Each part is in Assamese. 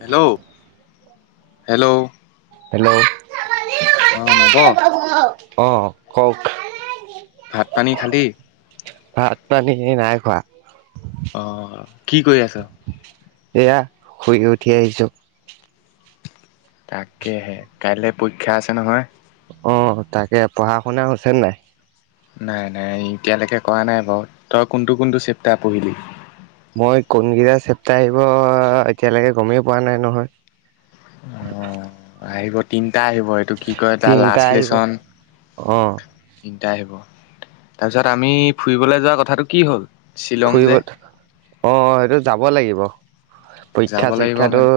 হেল্ল' হেল্ল' হেল্ল' অ নব অ কওক ভাত পানী খালি ভাত পানী নাই খোৱা অঁ কি কৰি আছ। এয়া শুই উঠি আহিছো তাকেহে কাইলৈ পৰীক্ষা আছে নহয় অ তাকে পঢ়া শুনা হৈছে নাই নাই নাই এতিয়ালৈকে কৰা নাই বাৰু তই কোনটো কোনটো চেপ্তাৰ পঢ়িলি মই কোনকেইটা চেপ্তা আহিব এতিয়ালৈকে গমেই পোৱা নাই নহয় অ আহিব তিন এয়া আহিব এইটো কি কয় তাৰ তিনিটা লাষ্ট আহিব লেচন অ এ আহিব তাৰ পিছত আমি ফুৰিবলৈ যোৱা কথাটো কি হল? শ্বিলং ফুৰিব যে আহ সেইটো যাব লাগিব যাব পৰীক্ষা লাগিব চৰীক্ষাতটো মানে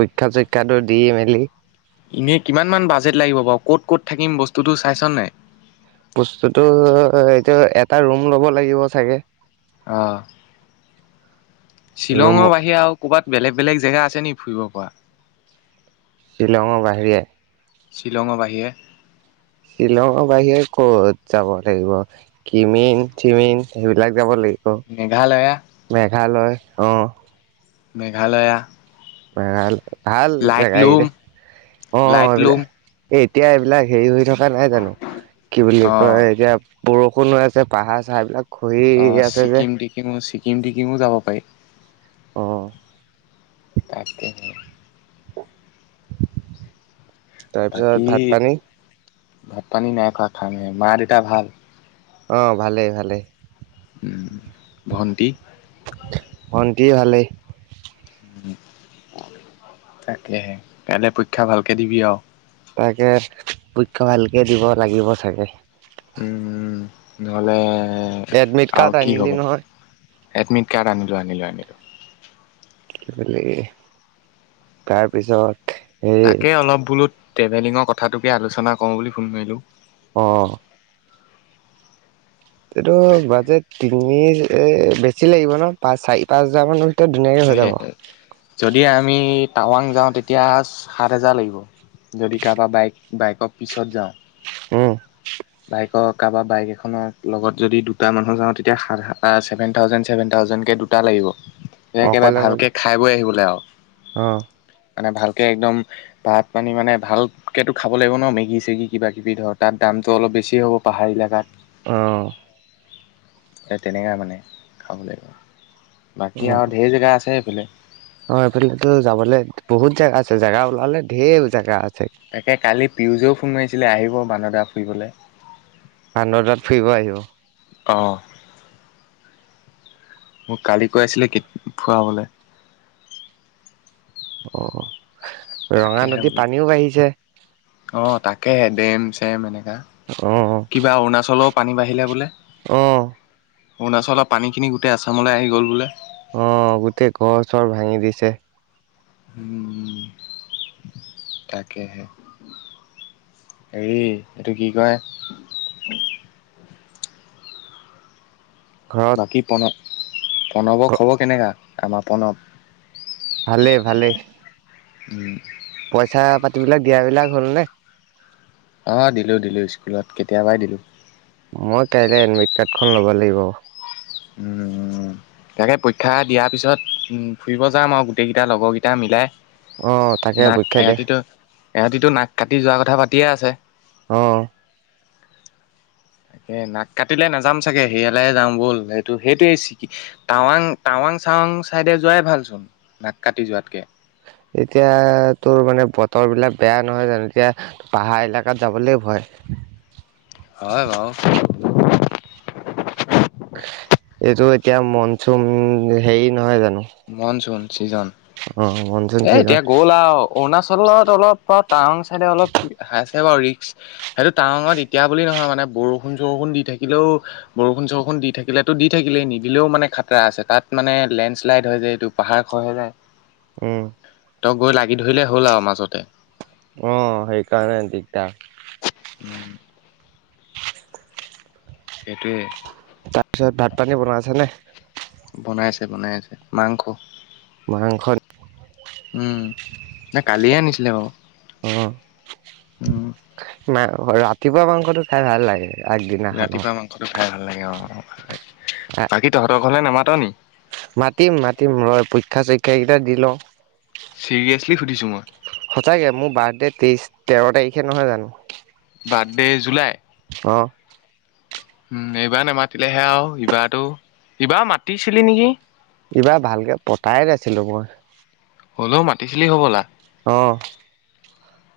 পৰীক্ষা চৰীক্ষাতটো দি মেলি। এনেই কিমান মান বাজেট লাগিব বাৰু ক'ত ক'ত থাকিম বস্তুটো চাইছ নাই? বস্তুটো এইটো এটা ৰুম ল'ব লাগিব চাগে অ ৰুম শ্বিলঙৰ বাহিৰে আৰু ক'বাত বেলেগ বেলেগ জেগা আছে নি ফুৰিব পৰা‌? শ্বিলঙৰ বাহিৰে শ্বিলঙৰ বাহিৰে শ্বিলঙৰ বাহিৰে ক'ত যাব লাগিব কিমিন চিমিন সেইবিলাক যাব লাগিব। মেঘালয়া মেঘালয় আহ, মেঘালয়া, ভাল ভাল জেগা লাইটলুম এইতিয়া অ এইবিলাক লাইটলুম এই এতিয়া এইবিলাক হেৰি হৈ থকা নাই জানো কি বুলি অ কয় এতিয়া বৰষুণো আছে পাহাৰ চাহবিলাক আহ ছিকিম টিকিমো ছিকিম টিকিমো যাব পাৰি। আহ তাকেহে, তাৰপিছত বাকী ভাত পানী ভাত পানী নাই খোৱা খাম হে মা দেউতা ভাল। অ ভালেই ভালেই, ভন্তি, ভণ্টি ভালেই। তাকেহে কাইলৈ পৰীক্ষা ভালকে দিবি আৰু তাকে পৰিক্ষা ভালকে দিব লাগিব চাগে। উম উ নহলে এডমিট আৰু কাৰ্ড কি আনিলি হব নহয় এডমিট কাৰ্ড আনিলো, আনিলো, আনিলো, কি বুলি তাৰপিছত হেৰি তাকে অলপ বোলো ট্ৰেভেলিঙৰ কথাটোকে আলোচনা কৰো বুলি ফোন মাৰিলো। উম এইটো তাকে বাজেট তিনি বেছি লাগিব ন পাঁচ চাৰি পাঁচ হাজাৰ মান স যদি আমি টাৱাং যাওঁ তেতিয়া সাত হেজাৰ লাগিব যদি কাৰোবা বাইক বাইকৰ পিছত যাওঁ হম কাৰোবা বাইক এখনৰ লগত যদি দুটা মানুহ যাওঁ তেতিয়া চেভেন থাউজেণ্ড ছেভেন থাউজেণ্ডকে, ধুনীয়াকে‌ অকলে ভালকে অকলে খাই বৈ আহিবলৈ আৰু অ মানে ভালকৈ একদম ভাত পানী মানে ভালকৈ খাব লাগিব ন মেগি চেগী কিবাকিবি ধৰক তাত দাম কামটো অলপ বেছি হ'ব পাহাৰ এলেকাত আহ তেনেকা মানে খাব লাগিব বাকী অ আৰু ধেই জেগা আছে এইফালে অ এইফালেটো যাবলে বহুত জেগা আছে জেগা ওলালে ধেৰ জেগা আছে। তাকে কালি পিউজেও ফোন মাৰিছিলে আহিব বান্দদা ফুৰিবলৈ বান্দদাত ফুৰিব আহিব। অ মোক কালি কৈ আছিলে ফুৰাবলৈ অ ৰঙা নদীত পানীও বাঢ়িছে অঁ তাকেহে ডেম চেম এনেকুৱা অ কিবা অৰুণাচলৰো পানী বাঢ়িলে বোলে আহ অৰুণাচলৰ পানী খিনি গোটেই আছামলৈ আহি গ'ল বোলে আহ গোটেই গৰ চৰ ভাঙি দিছে উমম তাকে হে হেৰি এইটো কি কয় ঘৰত বাকী প্ৰণ প্ৰণৱক খবৰ কেনেকুৱা আমাৰ প্ৰণৱ ভালে ভালে উম পইচা পাতিবিলাক দিয়া বিলাক হ'ল নে? অ দিলো দিলো স্কুলত কেতিয়াবাই দিলো মই কাইলে এডমিট কাৰ্ডখন ল'ব লাগিব উম উম তাকে পৰীক্ষা দিয়াৰ পিছত উম ফুৰিব যাম আৰু গোটেইকেইটা লগৰকেইটা মিলাই অ তাকে নাক পৰীক্ষা দিয়া এহঁতিতো এহতিটো নাক কাটি যোৱা কথা পাতিয়ে আছে অহ তাকে নাক কাটিলে নাযাম চাগে সেয়ালেহে যাওঁ বল সেইটো সেইটোৱে চিকি টাৱাং টাৱাং মাং চাং চাইডে যোৱাই ভালচোন নাক কাটি যোৱাতকে এতিয়া তোৰ মানে বতৰ বিলাক বেয়া নহয় জানো এতিয়া পাহাৰ এলেকাত যাবলৈ ভয় [inaudible] বাৰু। এইটো এতিয়া মনচুম হেৰি নহয় জানো মনচুন চিজন অ মনচুন এ চিজন এতিয়া গ'ল আৰু অৰুণাচলত অলপ টাৱাং চাইডে অলপ কি সাইচ বাৰু ৰিক্স সেইটো টাৱঙত এতিয়া বুলি নহয় মানে বৰষুণ চৰষুণ দি থাকিলেও বৰষুণ চৰষুণ দি থাকিলে তো দি থাকিলেই নিদিলেও মানে খাতৰা আছে তাত মানে লেন্স শ্লাইড হৈ যায় এইটো পাহাৰ খহি যায়। উম তক গৈ লাগি ধৰিলেই হ'ল আৰু মাজতে অ সেইকাৰণে দিগদাৰ। উম সেইটোৱে তাৰপিছত ভাত পানী বনাই আছে নে? বনাই আছে বনাই আছে মাংস মাংস নি উম! ন কালিয়ে আনিছিলে বাৰু অ উম! মা হয় ৰাতিপুৱা মাংসটো খাই ভাল লাগে। আগদিনাখনৰ ৰাতিপুৱা মাংসটো খাই ভাল লাগে অ অ। আহ মাতিম মাতিম ৰয় পৰীক্ষা চৰীক্ষা কেইটা দি লও চিৰিয়াছলি সুধিছো মই। সঁচাকে মোৰ বাৰ্থডে তেইশ তেৰ তাৰিখে নহয় জানো বাৰ্থডে জুলাই। অঁ উম এইবাৰ নোমাতিলেহে আও ইবাৰ টো ইবাৰ মাতিছিলি নেকি? ইবাৰ ভালকে পতাই নাছিলো মই। হ'লেও মাতিছিলি হ'বলা। অ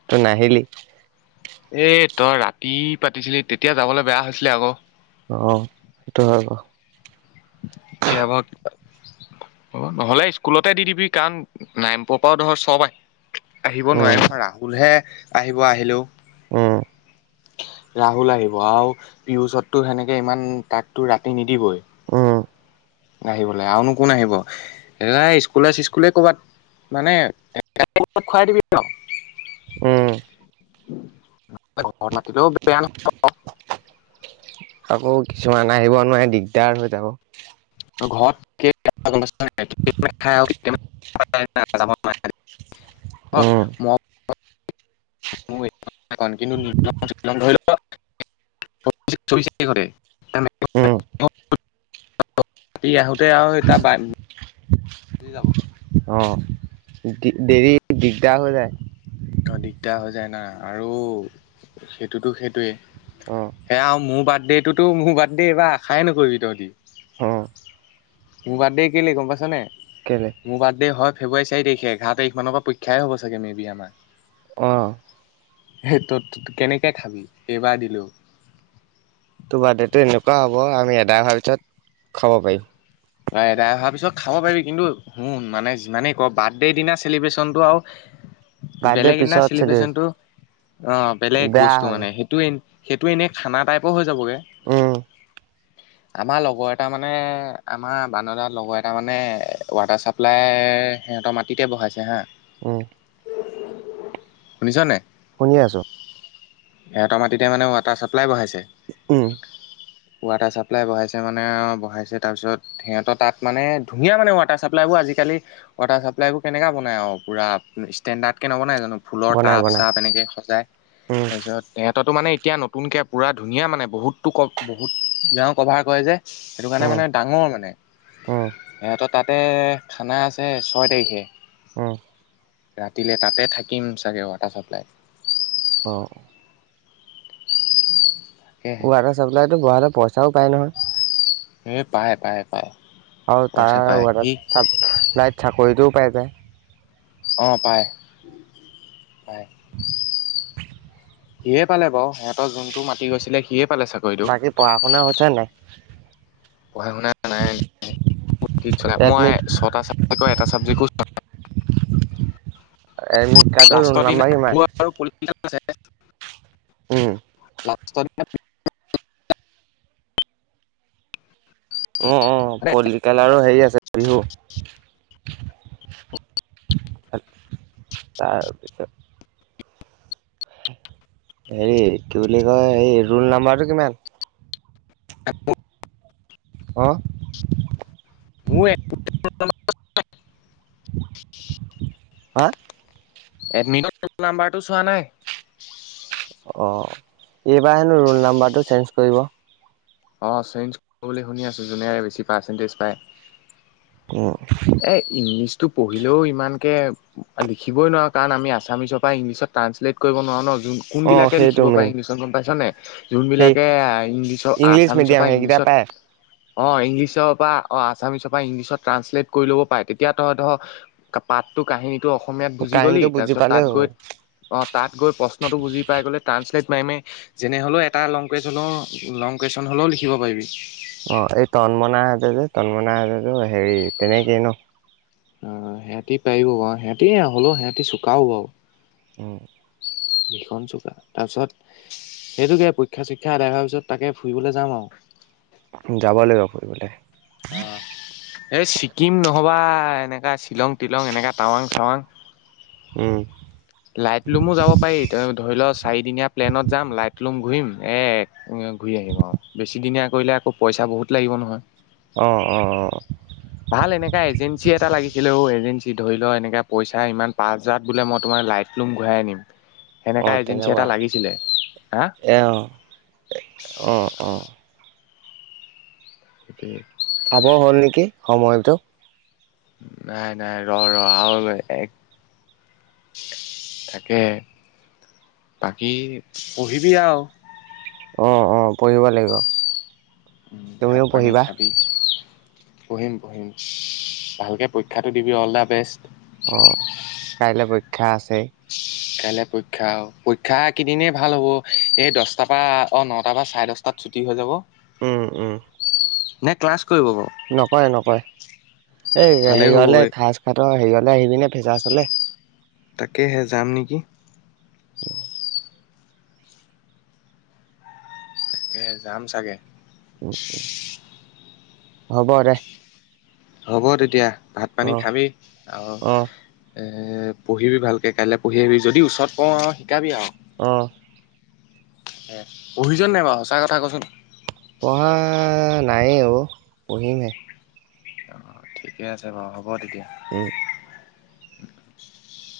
তই নাহিলি। এ তই ৰাতি পাতিছিলি তেতিয়া যাবলৈ বেয়া হৈছিলে আকৌ। আহ সেইটো হয় বাও এতিয়া বা কিবা অ নহ'লে স্কুলতে দি দিবি কাৰণ নাইন পোৱা পাও ধৰ চব আহ। আহিব নোৱাৰে উম নহয় ৰাহুলহে আহিব আহিলেও। উম, ৰাহুল আহিব আৰু পিয়ুষতো সেনেকে ইমান তাততো ৰাতি নিদিবই। উম, আহিবলৈ আৰুনো কোন আহিব এ স্কুলে চিস্কুলে কৰ'বাত মানে তপ খুৱাই দিবি ন। উম। ঘৰত মাতিলেও বেয়া ন। আকৌ কিছুমান আহিব নোৱাৰে দিগদাৰ হৈ যাব। ঘৰত [inaudible] অ উম, মই ধৰি লব [unintelligible] চ কৰে। [unintelligible] উম, ৰাতি আহোতে আৰু এতিয়া য অ দেৰি দিগদাৰ হৈ যায়। অ দিগদাৰ হৈ যায়। না আৰু সেইটোতো সেইটোৱে অ', সেয়া আৰু মোৰ বাদ সেইটোতো মোৰ বাৰ্থডে' এইবাৰ আশাই নকৰিবি অ', তহঁতি। মোৰ বাৰ্থডে কেলে গম পাইছ নাই কেলে মোৰ বাৰ্থডে হয়। ফেব্ৰাৰী চাৰিাৰিখেঘাৰ তাৰিখমানৰ পৰা পৰীক্ষাই হ'ব চাগে মে বি আমাৰ। অঁ এইেই ত কেনেকে খাবি এইবাৰ দিলেও। তো বাদটো এনেকুৱা হ'ব আমি এধায় হোৱাৰ পিছত খাব পাৰিম। অ এদাই অহাৰ পিছত খাব পাৰিবি। কিন্তু শুন মানে যিমানেই ক বাৰ্থডেৰ দিনা চেলিব্ৰেশ্যনটো আৰু। বাৰ্থডে বেলেগ এদিনা পিছত চেলিব্ৰেট চেলিব্ৰেচনটো। অ বেলেগ বেয়া বস্তু হয়। মানে সেইটো সেইটো এনেই খানা টাইপৰ হৈ যাবগে। উম, আমাৰ লগৰ এটা মানে আমাৰ বানাদাৰ লগৰ এটা মানে ৱাটাৰ ছাপ্লাইৰ সিহঁতৰ মাটিতে বহাইছে হাঁ। উম! শুনিছ নায় শুনিয়ে আছোঁ। সিহঁতৰ মাটিতে মানে ৱাটাৰ চাপ্লাই বঢ়াইছে। উম। ৱাটাৰ চাপ্লাই বহাইছে মানে অ বহাইছে তাৰপিছত সিহঁতৰ তাত মানে ধুনীয়া মানে ৱাটাৰ চাপ্লাই বোৰ আজি। আজিকালি ৱাটাৰ চাপ্লাই বোৰ কেনেককা বনাই আৰু পুৰা ষ্টেণ্ডাৰ্ড কে নবনাই জানো। ফুলৰ বনাই টাব- বনাই। চাব এনেকৈ সজায় উম, তাৰপিছত তটো মানে এতিয়া নতুনকৈ পুৰা ধুনীয়া মানে বহুতো ক বহুত গাঁওৰ কভাৰ কৰে যে। সেইটো কাৰণে উম, মানে ডাঙৰ মানে উম, সিহঁত তাতে খানা আছে ছয় তাৰিখে। উম, ৰাতিলে তাতে থাকিম চাগে ৱাটাৰ চাপ্লাই। অ [inaudible] ৱাটাৰ চাপ্লাইটো বঢ়ালে পইচাও পাই নহয়। এ পায়, পায়, পায়। আৰু তাৰ পইচা পায় সি লাইট চাকৰিটোও পাই যায়। অ পায় পায়। সিয়ে পালে বাৰু সিহঁতৰ যোনটো মাতি গৈছিলে সিয়ে পালে চাকৰিটো। বাকী পঢ়া শুনা হৈছে নাই? পঢ়া- শুনা নাই। মই ছ এ এডমিট চাবক্। এডমিট কাৰ্ডৰ ৰোল লাষ্টৰ নাম্বাৰ দিনা কিমান? ভুৱা আৰু পল আছে। উম। পলা। অ অ পললিকাল আৰু হেৰি আছে বিহু। তাৰপিছত। হে হেৰি কি বুলি কয় এই ৰোল নাম্বাৰটো কিমান? আাপোৰ। [inaudible] [unintelligible] অ মোৰ [unintelligible] হাঁ! এডমিট নাম্বাৰটো চোৱা নাই। অ এইবাৰ হেনো ৰোল নাম্বাৰটো চেঞ্জ কৰিব। অঁ চেঞ্জ কৰিব বুলি শুনি আছোঁ যোনে বেছি পাৰ্চেন্টেজ পায়। উম, এ ইংলিছ তো পঢ়িলেও ইমানকৈ লিখিবই নোৱাৰোঁ কাৰণ আমি আছামিছৰ পৰা ইংলিছত ট্ৰাঞ্চলেট কৰিব নোৱাৰো ন কোন অ', কোনবিলাকে সেইটো লিখিব পাৰে মেইন ইংলিছত গম পাইছা নাই, সেই যোনবিলাকে ইংলিছত ইংলিছ আছামিছৰ মিডিয়াম পৰা সেইকেইটা ইংলিছত পায় অ ইংলিছৰ পৰা অ আছামিছৰ পৰা ইংলিছত ট্ৰান্সলেট কৰি ল'ব পাৰে, তেতিয়া ত ধৰ পাতটো কাহিনী তই অসমীয়াত বুজি গলি, কাহিনীটো তাৰ বুজি পিছত পালেই হ'ল। তাতগৈ অঁ তাত গৈ প্ৰশ্নটো বুজি পাই বোলে ট্ৰান্সলেট পাৰিমেই, যেনে হলেও এটা লং কুৱেচনো লং কুৱেচন হ'লেও লিখিব পাৰিবি। হব হেৰি তেনেকেই ন। অ সিহঁতি পাৰিব বাৰু সিহঁতি হলেও সিহঁতি চুকাও বাৰু। উম! ভীষণ চুকা, তাৰপিছত সেইটোকে পৰীক্ষা চৰিক্ষা আদায় হোৱাৰ পিছত তাকে ফুৰিবলৈ যাম আৰু। যাব লাগিব ফুৰিবলে। আহ। এই ছিকিম নহ'বা এনেকা শ্বিলং তিলং এনেকা টাৱাং-চাৱাং। উম, লাইট লুমো যাব পাৰি, ত ধৰি লোৱা চাৰিদিনীয়া প্লেনত যাম লাইট লোং ঘূৰিম, এ ঘূৰি আহিম আৰু বেছিদিনীয়া কৰিলে আকৌ পইচা বহুত লাগিব নহয়। অ- অ- অ। ভাল এনেকা এজেঞ্চি এটা লাগিছিলে অ এজেঞ্চি ধৰি লোৱা এনেকা পইচা ইমান পাঁচ হাজাৰত বোলে মই তোমাৰ লাইফ লুং ঘূৰাই আনিম, অ', হেনেকা এজেন্সী তেনেকুৱা এটা লাগিছিলে, হা? এ অ', অ অ। সেইটোয়ে। চাব হ'ল নেকি সময়টো। নাই নাই ৰ ৰ আৰু এবাৰ এক তাকে। বাকী পঢ়িবি আও। অ অ পঢ়িব লাগিব। উম, ভাত তুমিও পানী পঢ়িবা খাবি। পঢ়িম পঢ়িম, ভালকে পৰীক্ষাটো দিবি অল দা বেষ্ট। অ', কাইলৈ পৰীক্ষা আছেই। কাইলৈ পৰীক্ষা আৰু পৰীক্ষা কেইদিনেই ভাল হ'ব, এই দছটাৰ পৰা অ নটা বা চাৰে দছটাত ছুটি হৈ যাব। উম উম। নে ক্লাছ কৰিব বাৰু নকৰে নকৰে। এই ভালেই হেৰিয়ালে হ'বগৈ সাজ খাতৰ হেৰিয়ালে আহিপিনে ভেজা আছালে। তাকেহে যাম নেকি? উম। তাকে যাম চাগে। হ'ব দে। হ'ব তেতিয়া ভাত পানী অ', খাবি, আৰু অ', এ পঢ়িবি ভালকে, কাইলৈ পঢ়ি আহিবি যদি ওচৰত পাওঁ আৰু শিকাবি আৰু। অ'। এ পঢ়িছনে নাই বাৰু সঁচা কথা কচোন? নায়ে ও, পঢ়িমহে। অ' ঠিকে আছে বাৰু। হ'ব তেতিয়া উম। [unintelligible]